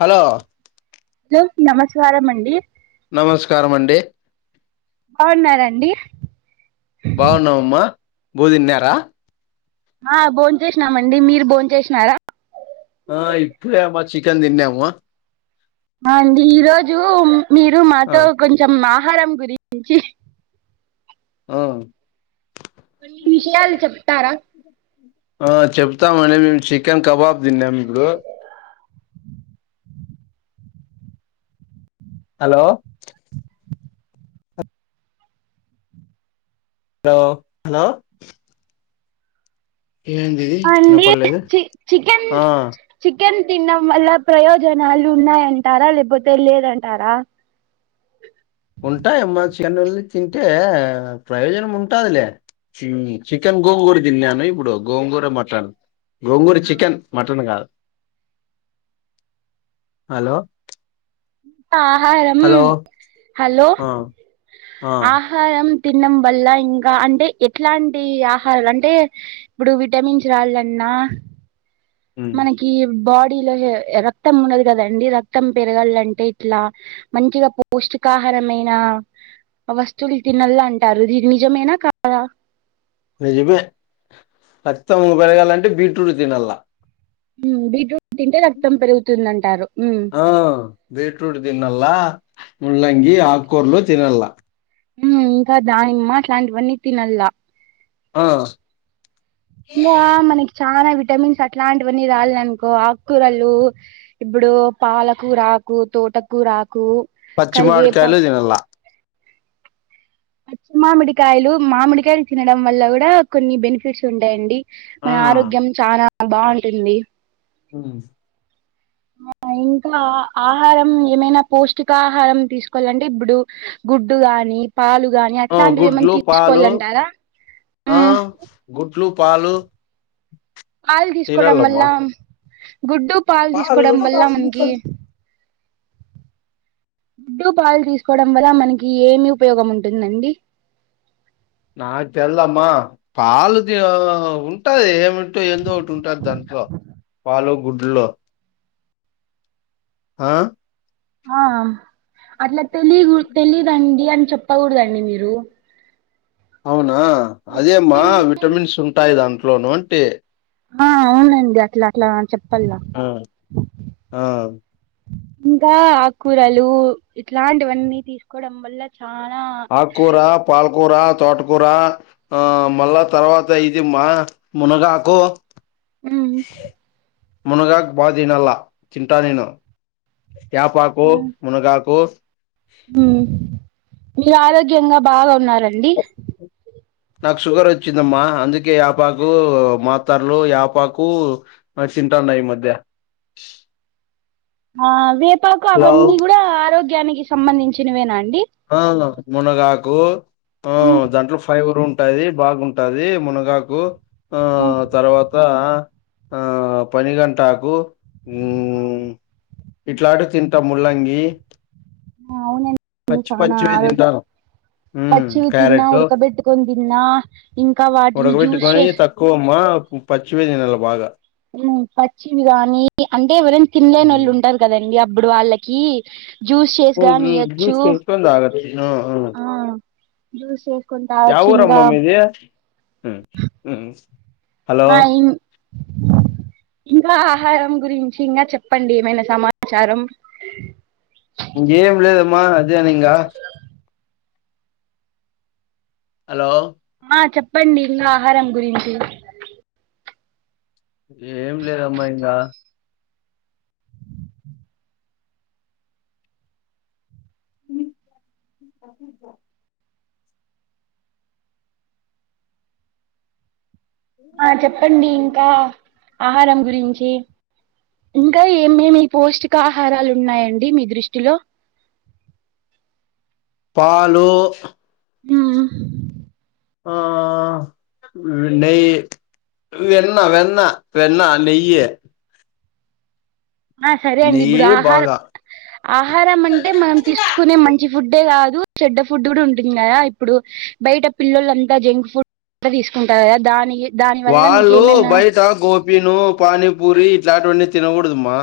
Hello hello నమస్కారం అండి నమస్కారం అండి బాగున్నరా అండి బాగున్నాఅమ్మ బువ్వ తిన్నారా ఆ భోన్ చేసినామండి మీరు భోన్ చేసినారా ఆ ఇప్పుడే ఆమ్మ చికెన్ తిన్నాము అ అండి ఈరోజు మ్ మీరు ఆ మాతో కొంచెం మా అరమ్ గురించి ఆ కొన్ని విషయాలు చెప్తారా ఆ చెప్తామండి మేము చికెన్ కబాబ్ తిన్నాం ఇప్పుడు హలో హలో హలో ఏందిది అండి వినపడలేదు చి చికెన్ ఆ చికెన్ తినడం వల్ల ప్రయోజనాలు ఉన్నాయంటారా లేకపోతే లేదంటారా ఉంటాయమ్మ చికెన్ తింటే ప్రయోజనం ఉంటాదిలే చికెన్ గోంగూర తిన్నాను ఇప్పుడు గోంగూర మటన్ గోంగూర చికెన్ మటన్ కాదు హలో ఆహారం హలో హలో ఆ ఆ ఆహారం అం తినడం వల్ల ఇంకా అంటే ఎట్లాంటి ఆహారం అంటే ఇప్పుడు విటమిన్స్ రాళ్ళన్నా మనకి బా డిలో హి రక్తం ఉండదు గదండి రక్తం పెరగల్లంటే ఎట్ల మంచిగా పోష్టికాహారమైన వస్తువులు తినల్ల అంటారు ఇది నిజమేనా కాదా నిజమే రక్తం పెరగల్లంటే బీట్రూట్ తినల్ల ఉ బీట్రూట్ తింటే రక్తం పెరుగుతుందంటారు ఉమ్, ఆ బీట్రూట్ దిన్నల్లా ముల్లంగి ఆక్కూర్లు తినల్ల ఊ ఇంకా దానిమ్మ అట్లాంటివన్నీ తినల్ల ఆ ఇంగా మనకి చాన విటమిన్స్ అట్లాంటివన్నీ రాల్లనుకో ఆక్కూరలు ఇప్పుడు పాలకురాకు తోటకూరాకు పచ్చి కరివేపాకు మామిడికాయలు తినల్ల పచ్చి మామిడికాయలు మామిడికాయలు తినడం వల్ల కూడా కొన్ని బెనిఫిట్స్ ఉంటాయండి ఆ మన ఆరోగ్యం చాలా బాగుంటుంది ఊ ఆ ఇంకా ఆహారం ఏమైనా పౌష్టికాహారం తీసుకోవాలంటే ఇప్పుడు గుడ్డు గాని పాలు గాని ఆ అట్లాంటివి యేమన్న గుడ్లు పాలు తిచ్చుకోవాలంటారా ఆ గుడ్లు పాలు పాలు తీసుకోవడం వల్ల తినల్లమ్మా గుడ్డు పాలు తీసుకోవడం వల్ల మనకి గుడ్డు పాలు తీసుకోవడం వల్ల మనకి ఏమి ఉపయోగం ఉంటుందండి నాకు తెల్దమ్మా పాలుంది ఉంటాది ఏమంటో ఏందో ఒకటి ఉంటది దాంట్లో పాలు గుడ్లు ఆ ఆ అట్లా తెలీగుడుద్ తెలీదండి అని చెప్పకూడదండి మీరు అవును ఆ మీరు అదే అమ్మా చెప్పిన విటమిన్స్ ఉంటాయి దాంట్లో నంటి ఆ అవునండి అట్లా అట్లన చెప్పల్ల ఆ ఆ ఇంకా ఆక్కూరలు ఇట్లాంటివన్నీ తీసుకోవడం వల్ల చానా ఆక్కురా పాలకురా తోటకర ఆ మళ్ళా తర్వాత ఇది మ్మా మునగాకు మ్ మున్నగకు బా తిన్నాల తింటా నేను యాపాకో మునగాకో ఉమ్ మీరు ఆరోగ్యంగా బాగా ఉన్నారు రండి నాకు షుగర్ వచ్చిందమ్మా అందుకే ఆయాపాకు మాతరలు ఆయాపాకు తింటాన్నా ఈ మధ్య ఆ వి పాకు హలో అవన్నీ కూడా ఆరోయ నికి సంబంధించినవి నా ఆ మునగాకు ఆ ఉమ్ దాంట్లో ఫైవర్ ఉం ఉంటది బాగుంటుది మునగాకు ఆ ఉమ్ తర్వాత ఆ పనిగంటకు అ ఇట్లాంటి తింటా ముల్లంగి అవును అన్ని పచ్చి చాల పచ్చివే ఆరోగ్య తింటాను ఉమ్ పచ్చివి తిన్నా క్యారెట్ ఉడకబెట్టుకొని తిన్నా ఇంకా వాటిని జ్యూస్ చే పాచివే తినాలి బాగా ఉమ్ పచ్చివి కానీ అంటే ఎవరైనా తిన్నాలేనోళ్లు ఉమ్. ఉంటారు కదండి అప్పుడు వాళ్ళకి జ్యూస్ అ చేసి ఉమ్ గాని జూస్ ఇయ్యొచ్చు చేసుకుని తాగొచ్చా ఆ జ్యూస్ చేసుకొని ఏ తాగొచ్చు ఊర ఇంకా అమ్మమ్ది ఆ ఈ ఇంకా ఆహారం గురించి ఇంకా చెప్పండి ఏమైనా సమాచారం ఇంకా ఏం లేదమ్మా అదేనింగా హలో ఆ చెప్పండి ఇంకా ఆహారం గురించి ఏం లేదమ్మా ఇంకా మ్ ఆ చెప్పండి ఇంకా ఆహారం గురించి ఇంకా ఏమేమి ఈ పౌష్టికాహ ఆహారాలు ఉన్నాయండి మీ దృష్టిలో పాలు ఉమ్ ఆ నెయ్యి వెన్నా వెన్నా వెన్నా నెయ్యి ఆ సరే అండి ఇప్పుడు నెయ్యి ఆహారం బాగా ఆహారం అంటే మనం తీసుకునే మంచి ఫుడ్ కాదు చెడ్డ ఫుడ్ కూడా ఉంటుంది కదా ఇప్పుడు బయట పిల్లలు అంతా జంక్ ఫుడ్ తీసుకుంటారు కదా దానికి వాళ్ళ బయట గోపి ను పాని పూరి ఇట్లాంటివన్నీ తినకూడదుమా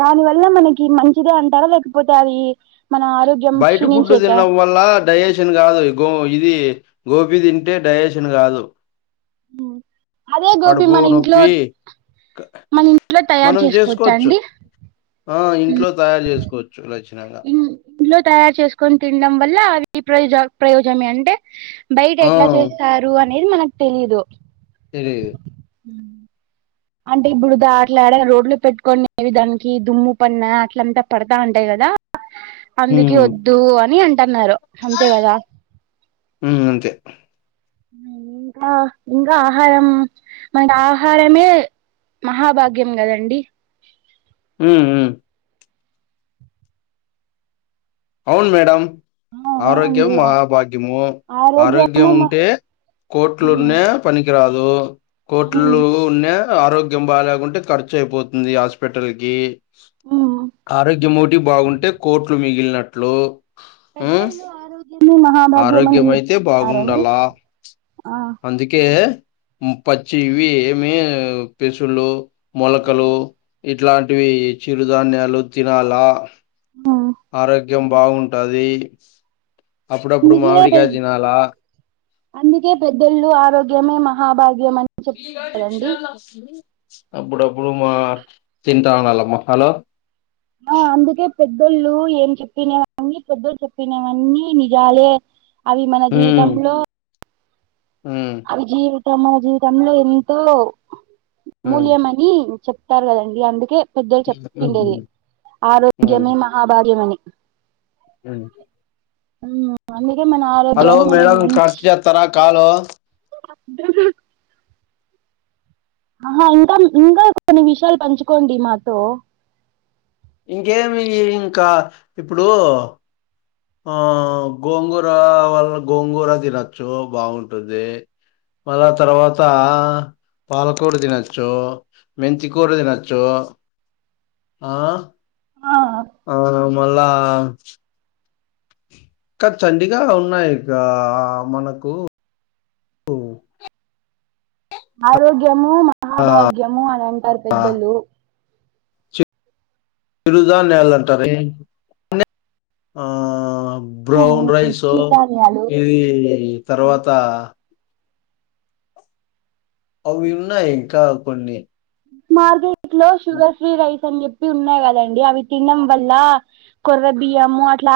దాని వల్ల మనకి మంచిదే అంటారా లేకపోతే అది మన ఆరోగ్యం బయట ఫుడ్ క్షీణించేకా తన్నడం వల్ల డైజెషన్ కాదుో ఇది ఇది గోపి తింటే డైజేషన్ కాదు అదే గోబీ కడుపు మన ఇంట్లో నొప్పి క- మన ఇంట్లో తయారు మనం చేసుకోవచ్చా చేసుకోవచ్చు అండి ఆ ఇంట్లో తయారు చేసుకోవచ్చు నచ్చ ఊ ఇంట్లో తయారు చేసుకొని తినడం వల్ల అది ప్రయోజ ప్రయోజనమే అంటే బయట ఆ ఎట్లా చేస్తారు అనేది మనకు తెలియదు తెలియదు ఉ అంటే ఇప్పుడుదా అట్లాడ రోడ్లు పెట్టుకనే విధానికి దుమ్ము పన్న అట్లంతా పడతా ఉంటాయి కదా అందుకె ఉమ్, వద్దు అని అంట తన్నారు అంతే కదా ఉ అంతే ఇంకా ఇంకా ఆహారం మన ఆహారమే మహాభాగ్యం కదండి ఉ ఉ అవును మేడమ్ ఆ ఆరోగ్యం అవునండి ఆ మహాభాగ్యము ఆరోగ్యం ఆరోగ్యము మ ఉంటే కోట్లున్న హ్మ్ పనికి ఇగ రాదూ కోట్లు ఉన్నా ఆరోగ్యం బాలేకుంటే ఖర్చు అయిపోతుంది హాస్పిటల్కి హ్మ్ ఆరోగ్యం ఒకటి బాగుంటే కోట్లు మిగి ఇల్లట్ ట్లో పెద్దళ్లు ఆరోగ్యం ఆరోగ్యమయితే బాగుండాల ఆ అందుకే పచ్చి ఇవి ఏమి పేసుళ్లు మొలకలు ఇ ఇట్లాంటివి చిరుధాన్యాలు తినాలా ఆ ఏం బాగుంటది అప్పుడప్పుడు అందుకే పె మామిడికాయ తినాలా అందుకే పెద్దోళ్ళు ఆరోగ్యమే మహాభాగ్యం ఈరోజు అంటారండి చాలా అసలు అప్పుడప్పుడు మా తింటా ఉండాలమ్మ హలో ఆ అందుకే పెద్దోళ్ళు ఏం చెప్పినవీ పెద్దోళ్ళు చెప్పినవన్నీ నిజాలే అవి మన జీవితంలో మ్మ్ అవి జీవితం మన జీవితంలో ఎంతో ఉమ్, మూల్యమనీ చెప్తారు కదండి అందుకే పెద్దలు చెప్తుండేది ఉమ్, ఆరోగ్యమే మహాభాగ్యం అని మ్మ్ ఉమ్ అండి హలో మేడం కట్ చేత్తారా కాల్ ఆహా ఇంకా ఇంకా కొన్ని విషయాలు పంచుకోండి మాతో ఇంకేమి ఇంకా ఇప్పుడు ఆ గోంగూర వల్ల గోంగూర తినొచ్చు బాగుంటుంది, మళ్ళా తర్వాత పాలకూర తినొచ్చు మెంతికూర తినొచ్చు ఆ. ఆ ఆ అమ్ మళ్ళా ఇంకా చండీగా ఉన్నాయి ఆ ఆ మనకు ఆరోగ్య ము భాగ్యము మహాభాగ్యము అని అంటారు ఆ! పెద్దలు తిరుజా నళ్ళంటారే అ ఆ బ్రౌన్ ఉమ్, రైసు చిరుధాన్యాలు ఇది తర్వాత అవి ఉన్నాయి ఇంకా కొన్ని భార్గయి ఒంట్లో షుగర్ ఫ్రీ అయి అని చెప్పి ఉన్నాయి కదండి అవి తినడం వల్ల కొర్ర బియ్యము అట్లా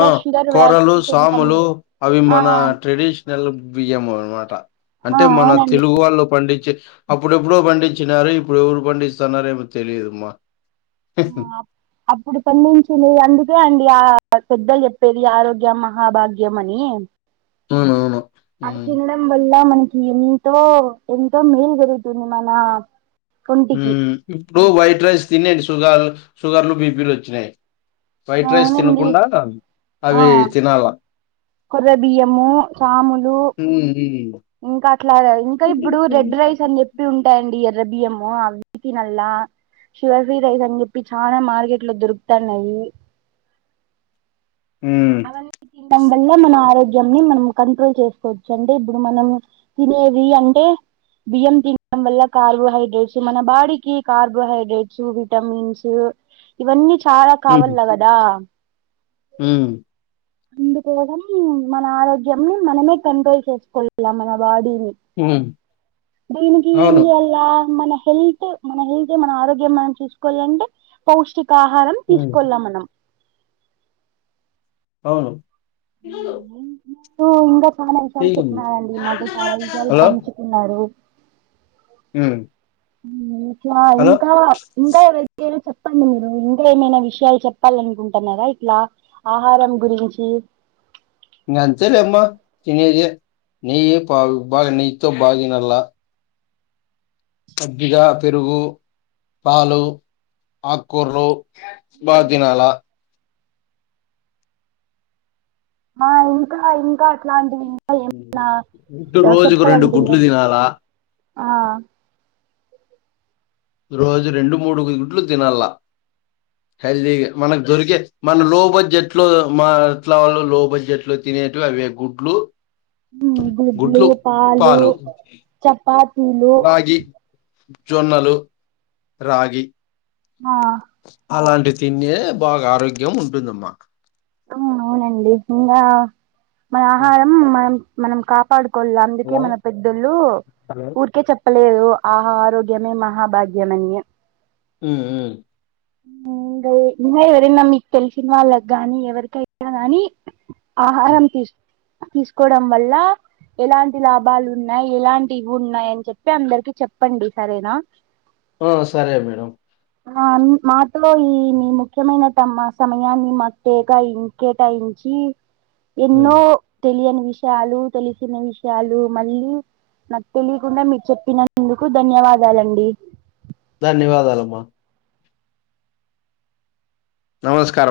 ఆ కోర్రలు కొంచెం సాములు అవి ఆ మన ట్రెడిషన్ నెల బియ్యము అనమాట ఆ అంటే మన అవునండి తెలుగు వాళ్ళు పండి అప్పుడు ఎప్పుడో పండించినారు ఇప్పుడు ఎవరు పండిస్తున్నారో ఏమో తెలియదమ్మా ఆ అప్పుడు పండించిన అందుకే అండి ఆ పెద్దలు చెప్పేది ఆరోగ్యం మహాభాగ్యంమని అవునవును. అ హ్మ్. తినడం వల్ల మన ఎంతో ఎంతో మేలు జరుగుతుంది మన మ్మ్ ఒంటికి మ్మ్ ఇప్పుడు వైట్ రైస్ తినే షుగర్ షుగర్లు బిపిలు వచ్చినాయి వైట్ రైస్ అవునండి తినకుండా ఆ అవి తినాల. కొర్ర బియ్యము సాములు హ్మ్. ఇంకా అట్లా ఇంకా ఇప్పుడు రెడ్ హ్మ్. రైస్ అని చెప్పి ఉంటాయి ఇది ఎర్ర బియ్యం నల్ శివశ్రీ రైస్ అ చెప్పి చానా మార్కెట్ లో దురుకుతానయి మ్మ్ టం వల్ల మన ఆరోగ్యం మనం కంట్రోల్ చేసుకోవచ్చు అంటే ఇప్పుడు మనం తినేది అంటే బియ్యం తినడం వల్ల కార్బోహైడ్రేట్స్ మన బాడీకి కార్బోహైడ్రేట్స్ విటమిన్స్ ఇవి అన్ని చాలా కావల్లా కదా మ్మ్ అందుకోసామ్ మన ఆరోగ్యంని మనమే కంట్రోల్ చేసుకోవాలీ మన బాడీ హ్మ్. దీనికి ఏం అవును. చేయాలా మన హెల్త్ మన హెల్త్ మన ఆరోగ్యం మనం చూసుకోవాలి అంటే పౌష ఆహారం హ్మ్. తీసుకోల మనం అవును ఇంగ చే చాలా అంషాలు చెప్పినారండి మాతో చాలా విషలు హలో! పంచుకున్నారు మ్మ్ హ ఇలా ఇంకా ఇంకా ఎవరయితే చెప్ చెప్పండి మీరు ఇంకా ఏమైనా విషయాలు చెప్పాలనుకుంటన్నారా ఇట్లా ఆహారం గురించి అంతెలేమ్మా తినేదె నెయ్యే పాలు బాగా నెయ్యి తో బ తినల్లా కోద్దిగా పెరుగు పాలు ఆకుకూరలు బతినాల ఆ ఇంకా ఇంకా అట్లాంటి గుడ్డు రోజుకు రెండు గుడ్లు చెప్పాలనుకుంటారు తినాలా ఆ రోజు రెండు మూడు గుడ్లు తినాల హెల్దీగా మనకు దొరికే మన లో బడ్జెట్ లో మా ఎట్లా వాళ్ళు లో బడ్జెట్ లో తినేటవి అవి గుడ్లు గుడ్లు పాలు చప్ పాతిలు రాగి జొన్నలు రాగి ఆ తిండే బాగా ఆరోగ్యం ఉంటందమ్మా అవును అవునండి ఇంగా మ ఆహారం మనా మనం కాపాడు కొళ అందుకే హలో మన పెద్దలు ఊరికే చెప్ప చెప్పలేదు ఆహ ఆరోగ్యమే మహాభాగ్యమ అని మ్మ్ హ్మ్ ఇంగ ఎవరైన మీకు తెలిసిన వాళ్ళకి గానీ ఎవరికైన కానీ ఆహారం తీష్ తీసుకోవడం వల్ల ఎలాంటి లాభాలు ఉన్నాయి ఎలాంటివి ఉన్నాయి అని చెప్పి అందరికి చెప్పండి సరేనా ఆ సరే మేడం ఆ మాతో ఈ మీ ముఖ్యమైన తమ సమయాన్ని మా తెకాయిం కేటాయించి ఎన్నో హ్మ్. తెలియనీ విషయాలు తెలిసిన విషయాలు మళ్ళీ నాకు తెలియకుండా మీరు చెప్పినందుకు ధన్యవాదాలండి ధన్యవాదాలుమ్మా నమస్కారం